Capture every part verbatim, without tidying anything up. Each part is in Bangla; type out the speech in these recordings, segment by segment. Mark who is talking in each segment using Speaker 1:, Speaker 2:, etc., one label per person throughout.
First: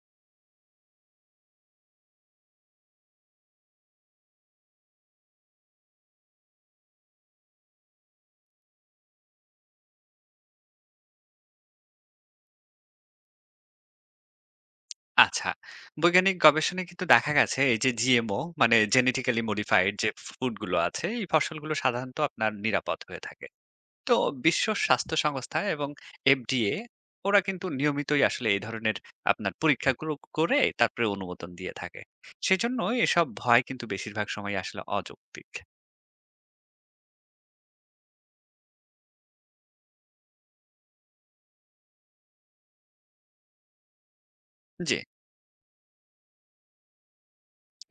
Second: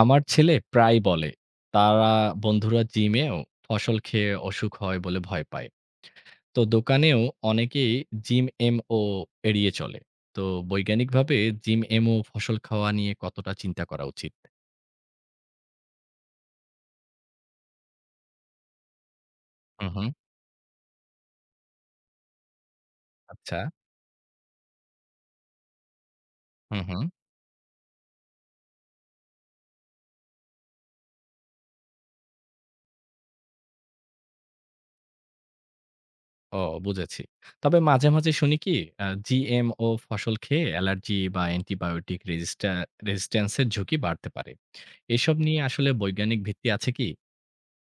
Speaker 1: আমার ছেলে প্রায় বলে, তারা বন্ধুরা জিমেও ফসল খেয়ে অসুখ হয় বলে ভয় পায়। তো দোকানেও অনেকেই জিম এমও এড়িয়ে চলে। তো বৈজ্ঞানিকভাবে জিম এমও ফসল খাওয়া নিয়ে কতটা চিন্তা করা উচিত?
Speaker 2: আচ্ছা। বৈজ্ঞানিক গবেষণায় কিন্তু দেখা গেছে এই যে জি এম ও মানে জেনেটিক্যালি
Speaker 1: হুম
Speaker 2: মডিফাইড
Speaker 1: হুম
Speaker 2: যে ফুড গুলো আছে, এই ফসলগুলো সাধারণত আপনার নিরাপদ হয়ে থাকে।
Speaker 1: আচ্ছা।
Speaker 2: তো বিশ্ব স্বাস্থ্য সংস্থা এবং এফ ডি এ
Speaker 1: হুম, হুম।
Speaker 2: ওরা কিন্তু নিয়মিতই আসলে এই ধরনের আপনার পরীক্ষাগুলো করে তারপরে অনুমোদন দিয়ে থাকে। সেজন্য এসব ভয় কিন্তু বেশিরভাগ সময় আসলে অযৌক্তিক।
Speaker 1: ও, বুঝেছি। তবে মাঝে, মাঝে শুনি কি আ জিএমও ফসল খেয়ে অ্যালার্জি বা অ্যান্টিবায়োটিক রেজিস্টা রেজিস্ট্যান্স এর ঝুঁকি বাড়তে পারে।
Speaker 2: জি।
Speaker 1: এসব নিয়ে আসলে বৈজ্ঞানিক ভিত্তি আছে কি?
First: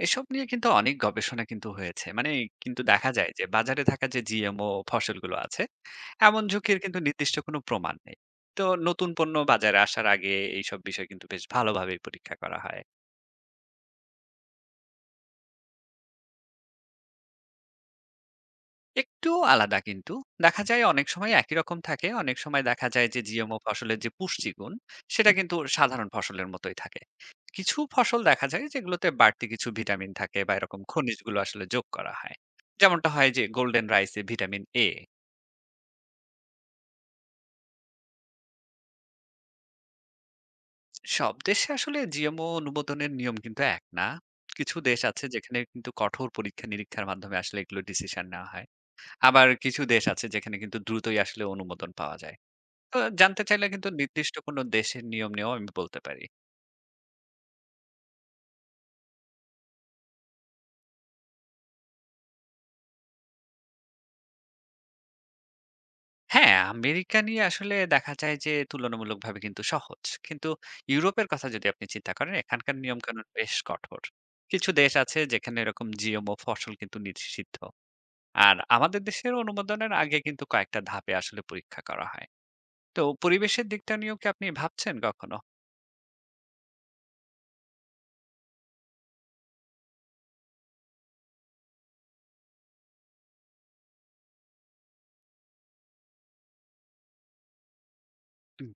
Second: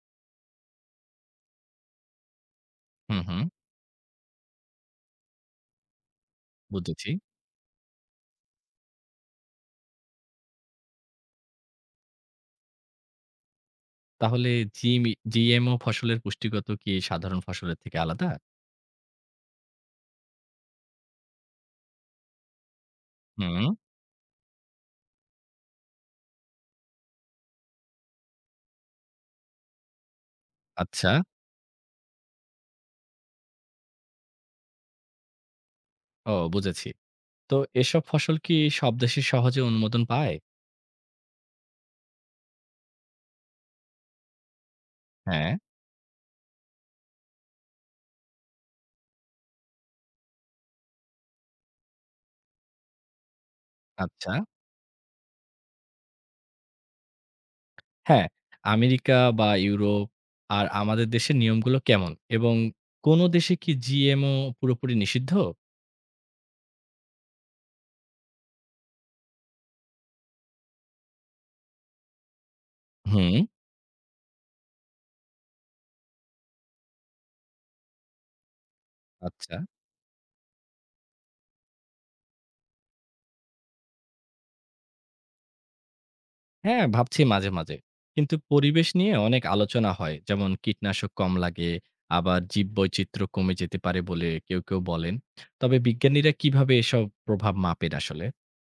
Speaker 2: এসব নিয়ে কিন্তু অনেক গবেষণা কিন্তু হয়েছে। মানে কিন্তু দেখা
Speaker 1: হুম,
Speaker 2: যায়
Speaker 1: হুম।
Speaker 2: যে বাজারে থাকা যে জি এম ও ফসলগুলো আছে, এমন ঝুঁকির কিন্তু
Speaker 1: বুঝেছি।
Speaker 2: নির্দিষ্ট কোনো প্রমাণ নেই। তো নতুন পণ্য বাজারে আসার আগে এইসব বিষয় কিন্তু বেশ ভালোভাবেই পরীক্ষা করা হয়।
Speaker 1: তাহলে জিমি জি এম ও ফসলের পুষ্টিগত কি সাধারণ ফসলের থেকে আলাদা?
Speaker 2: একটু আলাদা কিন্তু। দেখা যায় অনেক সময় একই রকম থাকে, অনেক সময় দেখা যায় যে জি এম ও
Speaker 1: হুম।
Speaker 2: ফসলের যে পুষ্টিগুণ সেটা কিন্তু সাধারণ ফসলের মতোই থাকে। কিছু ফসল দেখা যায় যেগুলোতে বাড়তি কিছু ভিটামিন থাকে বা এরকম
Speaker 1: আচ্ছা।
Speaker 2: খনিজগুলো আসলে যোগ করা হয়। যেমনটা হয় যে গোল্ডেন রাইসে ভিটামিন এ।
Speaker 1: ও, বুঝেছি। তো এসব ফসল কি সব দেশে সহজে অনুমোদন পায়?
Speaker 2: সব দেশে আসলে জিএমও অনুমোদনের নিয়ম কিন্তু এক না। কিছু দেশ আছে
Speaker 1: হ্যাঁ।
Speaker 2: যেখানে কিন্তু কঠোর পরীক্ষা নিরীক্ষার মাধ্যমে আসলে এগুলো ডিসিশন নেওয়া হয়। আবার কিছু দেশ আছে যেখানে কিন্তু দ্রুতই আসলে অনুমোদন পাওয়া যায়। তো জানতে চাইলে কিন্তু
Speaker 1: আচ্ছা।
Speaker 2: নির্দিষ্ট কোনো দেশের নিয়ম নিয়েও আমি বলতে পারি।
Speaker 1: হ্যাঁ, আমেরিকা বা ইউরোপ আর আমাদের দেশের নিয়মগুলো কেমন? এবং কোন দেশে কি জি এম ও পুরোপুরি নিষিদ্ধ?
Speaker 2: হ্যাঁ, আমেরিকা নিয়ে আসলে দেখা যায় যে তুলনামূলকভাবে কিন্তু সহজ, কিন্তু ইউরোপের কথা যদি আপনি চিন্তা করেন এখানকার নিয়ম কানুন
Speaker 1: হুম।
Speaker 2: বেশ কঠোর। কিছু দেশ আছে যেখানে এরকম জিএমও ফসল কিন্তু নিষিদ্ধ। আর আমাদের দেশের
Speaker 1: আচ্ছা।
Speaker 2: অনুমোদনের আগে কিন্তু কয়েকটা ধাপে আসলে পরীক্ষা করা হয়। তো পরিবেশের দিকটা নিয়েও কি আপনি ভাবছেন কখনো?
Speaker 1: হ্যাঁ, ভাবছি মাঝে, মাঝে। কিন্তু পরিবেশ নিয়ে অনেক আলোচনা হয়। যেমন কীটনাশক কম লাগে, আবার জীববৈচিত্র্য কমে যেতে পারে বলে কেউ, কেউ বলেন। তবে বিজ্ঞানীরা কিভাবে এসব প্রভাব মাপেন আসলে?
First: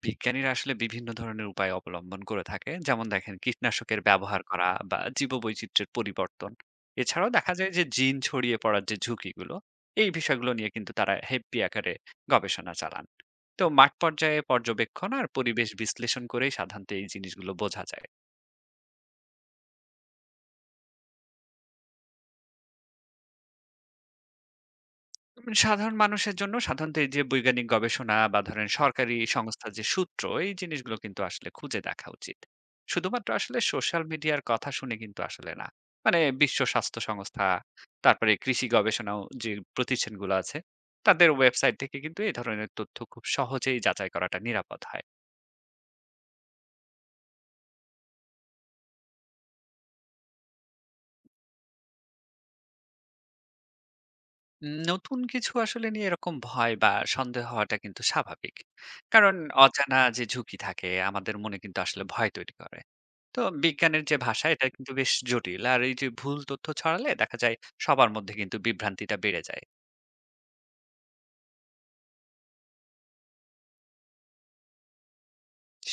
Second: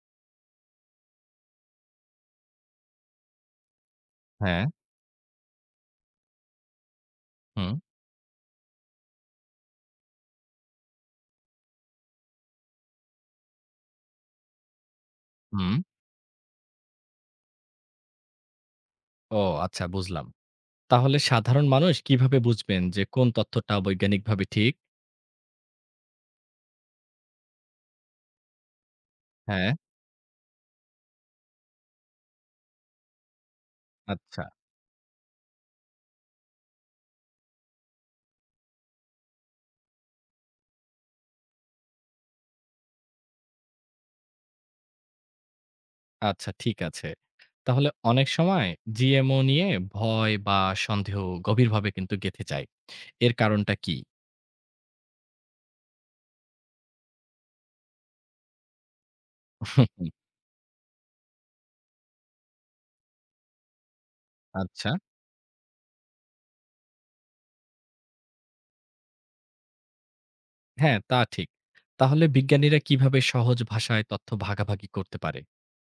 Speaker 2: বিজ্ঞানীরা আসলে বিভিন্ন ধরনের উপায় অবলম্বন করে থাকে, যেমন দেখেন কীটনাশকের ব্যবহার
Speaker 1: হ্যাঁ,
Speaker 2: করা বা জীববৈচিত্র্যের পরিবর্তন। এছাড়াও দেখা যায়
Speaker 1: হুম,
Speaker 2: যে জিন ছড়িয়ে পড়ার যে ঝুঁকিগুলো এই বিষয়গুলো নিয়ে কিন্তু তারা হেব্বি আকারে গবেষণা চালান। তো মাঠ পর্যায়ে পর্যবেক্ষণ আর পরিবেশ
Speaker 1: হুম।
Speaker 2: বিশ্লেষণ করেই সাধারণত এই জিনিসগুলো বোঝা যায়।
Speaker 1: ও, আচ্ছা, বুঝলাম। তাহলে সাধারণ মানুষ কিভাবে বুঝবেন যে কোন তথ্যটা বৈজ্ঞানিকভাবে ঠিক?
Speaker 2: উম সাধারণ মানুষের জন্য সাধারণত এই যে বৈজ্ঞানিক গবেষণা বা ধরেন সরকারি
Speaker 1: হ্যাঁ,
Speaker 2: সংস্থার যে সূত্র, এই জিনিসগুলো কিন্তু আসলে খুঁজে দেখা উচিত। শুধুমাত্র আসলে সোশ্যাল মিডিয়ার
Speaker 1: আচ্ছা,
Speaker 2: কথা শুনে কিন্তু আসলে না। মানে বিশ্ব স্বাস্থ্য সংস্থা, তারপরে কৃষি গবেষণাও যে প্রতিষ্ঠানগুলো আছে, তাদের ওয়েবসাইট থেকে কিন্তু এই ধরনের তথ্য খুব সহজেই যাচাই করাটা নিরাপদ হয়।
Speaker 1: আচ্ছা, ঠিক আছে। তাহলে অনেক সময় জি এম ও নিয়ে ভয় বা সন্দেহ গভীরভাবে কিন্তু গেঁথে যায়। এর কারণটা কি?
Speaker 2: উম নতুন কিছু আসলে নিয়ে এরকম ভয় বা সন্দেহ হওয়াটা কিন্তু স্বাভাবিক। কারণ অজানা যে ঝুঁকি থাকে আমাদের মনে কিন্তু আসলে ভয় তৈরি করে। তো বিজ্ঞানের যে ভাষা এটা
Speaker 1: আচ্ছা।
Speaker 2: কিন্তু বেশ জটিল। আর এই যে ভুল তথ্য ছড়ালে দেখা যায় সবার মধ্যে কিন্তু বিভ্রান্তিটা বেড়ে যায়।
Speaker 1: হ্যাঁ, তা ঠিক। তাহলে বিজ্ঞানীরা কিভাবে সহজ ভাষায় তথ্য ভাগাভাগি করতে পারে?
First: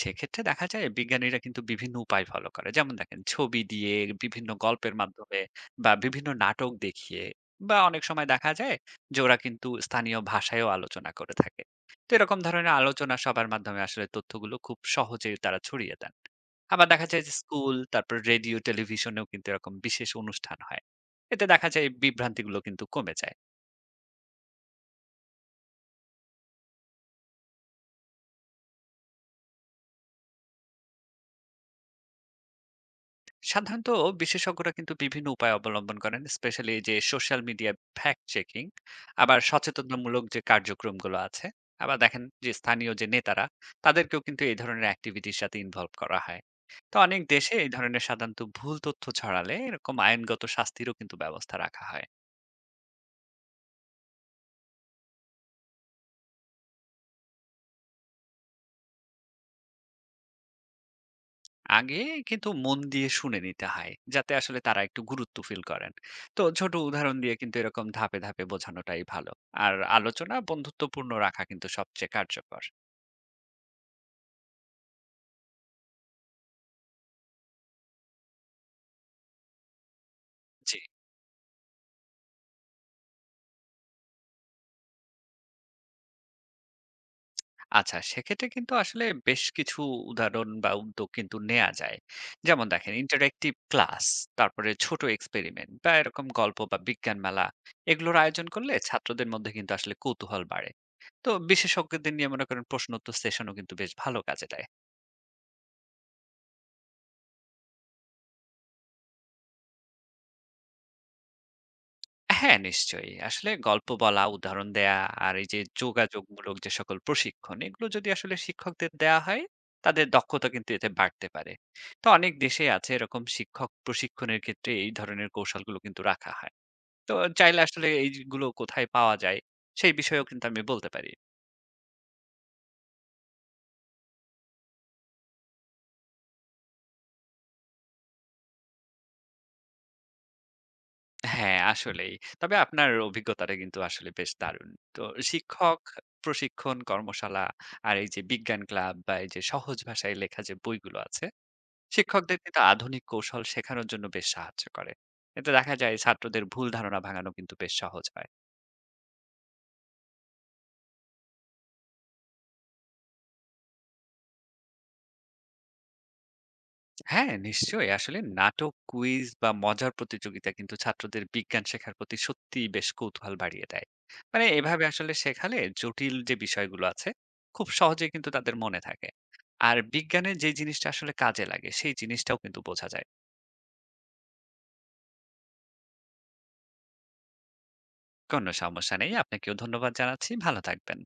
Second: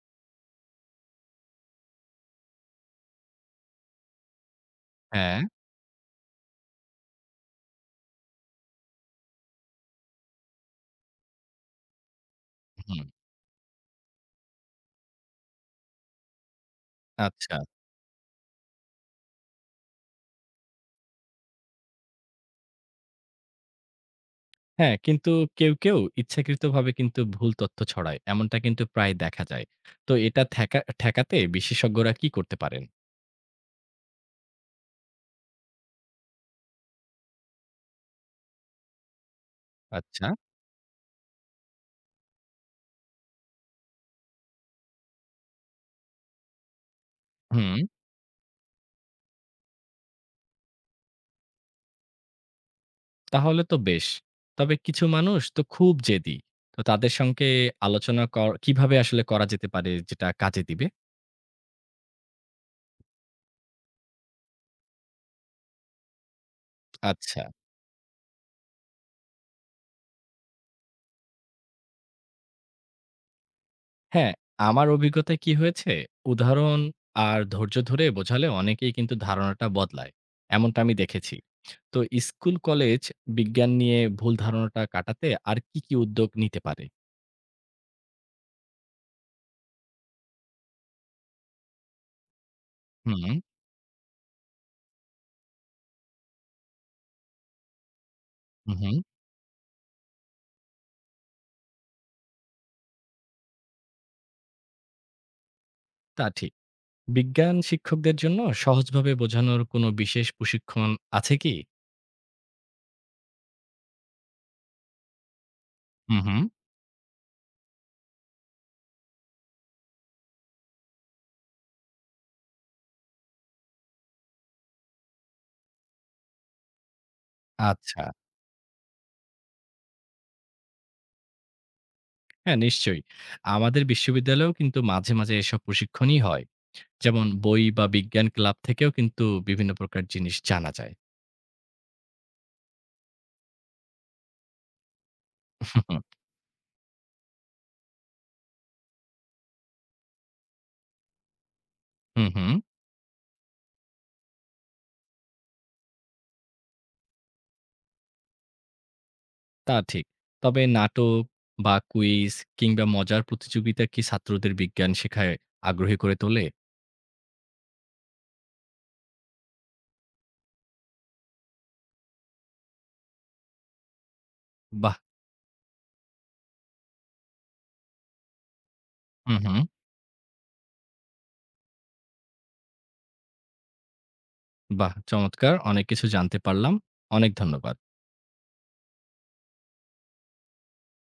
Speaker 2: সেক্ষেত্রে দেখা যায় বিজ্ঞানীরা কিন্তু বিভিন্ন উপায় ফলো করে, যেমন দেখেন ছবি দিয়ে, বিভিন্ন গল্পের মাধ্যমে,
Speaker 1: হ্যাঁ,
Speaker 2: বা বিভিন্ন নাটক দেখিয়ে, বা অনেক সময় দেখা যায় যে ওরা কিন্তু স্থানীয় ভাষায়ও আলোচনা করে থাকে। তো এরকম ধরনের
Speaker 1: হুম।
Speaker 2: আলোচনা সবার মাধ্যমে আসলে তথ্যগুলো খুব সহজেই তারা ছড়িয়ে দেন। আবার দেখা যায় যে
Speaker 1: আচ্ছা।
Speaker 2: স্কুল, তারপর রেডিও টেলিভিশনেও কিন্তু এরকম বিশেষ অনুষ্ঠান হয়। এতে দেখা যায় এই বিভ্রান্তিগুলো কিন্তু কমে যায়।
Speaker 1: হ্যাঁ, কিন্তু কেউ, কেউ ইচ্ছাকৃতভাবে কিন্তু ভুল তথ্য ছড়ায়। এমনটা কিন্তু প্রায় দেখা যায়। তো এটা ঠেকা ঠেকাতে বিশেষজ্ঞরা কি করতে পারেন?
Speaker 2: সাধারণত বিশেষজ্ঞরা কিন্তু বিভিন্ন উপায় অবলম্বন করেন, স্পেশালি যে সোশ্যাল মিডিয়া, ফ্যাক্ট চেকিং, আবার সচেতনতামূলক
Speaker 1: আচ্ছা।
Speaker 2: যে কার্যক্রমগুলো আছে। আবার দেখেন যে স্থানীয় যে নেতারা, তাদেরকেও কিন্তু এই ধরনের অ্যাক্টিভিটির সাথে ইনভলভ করা হয়। তো অনেক দেশে এই
Speaker 1: হুম,
Speaker 2: ধরনের সাধারণত ভুল তথ্য ছড়ালে এরকম আইনগত শাস্তিরও কিন্তু ব্যবস্থা রাখা হয়।
Speaker 1: তাহলে তো বেশ। তবে কিছু মানুষ তো খুব জেদি। তো তাদের সঙ্গে আলোচনা কর কিভাবে আসলে করা যেতে পারে যেটা কাজে দিবে?
Speaker 2: আগে কিন্তু মন দিয়ে শুনে নিতে হয় যাতে আসলে তারা একটু গুরুত্ব ফিল করেন। তো ছোট উদাহরণ দিয়ে
Speaker 1: আচ্ছা।
Speaker 2: কিন্তু এরকম ধাপে ধাপে বোঝানোটাই ভালো। আর আলোচনা বন্ধুত্বপূর্ণ রাখা কিন্তু সবচেয়ে কার্যকর।
Speaker 1: হ্যাঁ, আমার অভিজ্ঞতায় কি হয়েছে, উদাহরণ আর ধৈর্য ধরে বোঝালে অনেকেই কিন্তু ধারণাটা বদলায়।
Speaker 2: জি।
Speaker 1: এমনটা আমি দেখেছি। তো স্কুল, কলেজ বিজ্ঞান নিয়ে ভুল ধারণাটা কাটাতে আর কি, কি উদ্যোগ নিতে পারে?
Speaker 2: আচ্ছা, সেক্ষেত্রে কিন্তু আসলে বেশ কিছু উদাহরণ বা উদ্যোগ কিন্তু নেওয়া যায়। যেমন দেখেন
Speaker 1: হুম,
Speaker 2: ইন্টারেক্টিভ ক্লাস, তারপরে ছোট এক্সপেরিমেন্ট বা এরকম গল্প বা বিজ্ঞান মেলা, এগুলোর আয়োজন
Speaker 1: হু,
Speaker 2: করলে
Speaker 1: হুম,
Speaker 2: ছাত্রদের মধ্যে কিন্তু আসলে কৌতূহল বাড়ে। তো বিশেষজ্ঞদের নিয়ে মনে করেন প্রশ্নোত্তর সেশনও কিন্তু বেশ ভালো কাজে দেয়।
Speaker 1: তা ঠিক। বিজ্ঞান শিক্ষকদের জন্য সহজভাবে বোঝানোর কোনো বিশেষ প্রশিক্ষণ আছে কি?
Speaker 2: হ্যাঁ, নিশ্চয়ই। আসলে গল্প বলা, উদাহরণ দেয়া আর এই যে
Speaker 1: হুম, হুম,
Speaker 2: যোগাযোগমূলক যে সকল প্রশিক্ষণ, এগুলো যদি আসলে শিক্ষকদের দেয়া হয়, তাদের দক্ষতা কিন্তু এতে বাড়তে পারে। তো অনেক দেশে আছে এরকম শিক্ষক প্রশিক্ষণের ক্ষেত্রে এই ধরনের কৌশলগুলো কিন্তু রাখা হয়। তো চাইলে আসলে
Speaker 1: আচ্ছা।
Speaker 2: এইগুলো কোথায় পাওয়া যায়, সেই বিষয়েও কিন্তু আমি বলতে পারি।
Speaker 1: হ্যাঁ, নিশ্চয়ই। আমাদের বিশ্ববিদ্যালয়েও কিন্তু মাঝে, মাঝে এসব প্রশিক্ষণই হয়। যেমন বই বা বিজ্ঞান ক্লাব থেকেও কিন্তু বিভিন্ন প্রকার জিনিস জানা যায়।
Speaker 2: হ্যাঁ, আসলেই। তবে আপনার অভিজ্ঞতাটা কিন্তু আসলে বেশ দারুণ। তো শিক্ষক প্রশিক্ষণ কর্মশালা আর এই যে বিজ্ঞান ক্লাব বা এই যে সহজ ভাষায় লেখা যে বইগুলো আছে,
Speaker 1: হুম,
Speaker 2: শিক্ষকদের
Speaker 1: হুম।
Speaker 2: কিন্তু আধুনিক কৌশল শেখানোর জন্য বেশ সাহায্য করে। এতে দেখা যায় ছাত্রদের ভুল ধারণা ভাঙানো কিন্তু বেশ সহজ হয়।
Speaker 1: তা ঠিক। তবে নাটক বা কুইজ কিংবা মজার প্রতিযোগিতা কি ছাত্রদের বিজ্ঞান শেখায় আগ্রহী করে তোলে?
Speaker 2: হ্যাঁ, নিশ্চয়ই, আসলে নাটক, কুইজ বা মজার প্রতিযোগিতা কিন্তু ছাত্রদের বিজ্ঞান শেখার প্রতি সত্যিই বেশ কৌতূহল বাড়িয়ে দেয়। মানে এভাবে
Speaker 1: বাহ!
Speaker 2: আসলে শেখালে জটিল যে বিষয়গুলো আছে খুব সহজে কিন্তু তাদের মনে থাকে।
Speaker 1: হুম, হুম।
Speaker 2: আর বিজ্ঞানের যে জিনিসটা আসলে কাজে লাগে সেই জিনিসটাও কিন্তু বোঝা যায়।
Speaker 1: বাহ! চমৎকার। অনেক কিছু জানতে পারলাম। অনেক ধন্যবাদ।
Speaker 2: কোনো সমস্যা নেই। আপনাকেও ধন্যবাদ জানাচ্ছি। ভালো থাকবেন।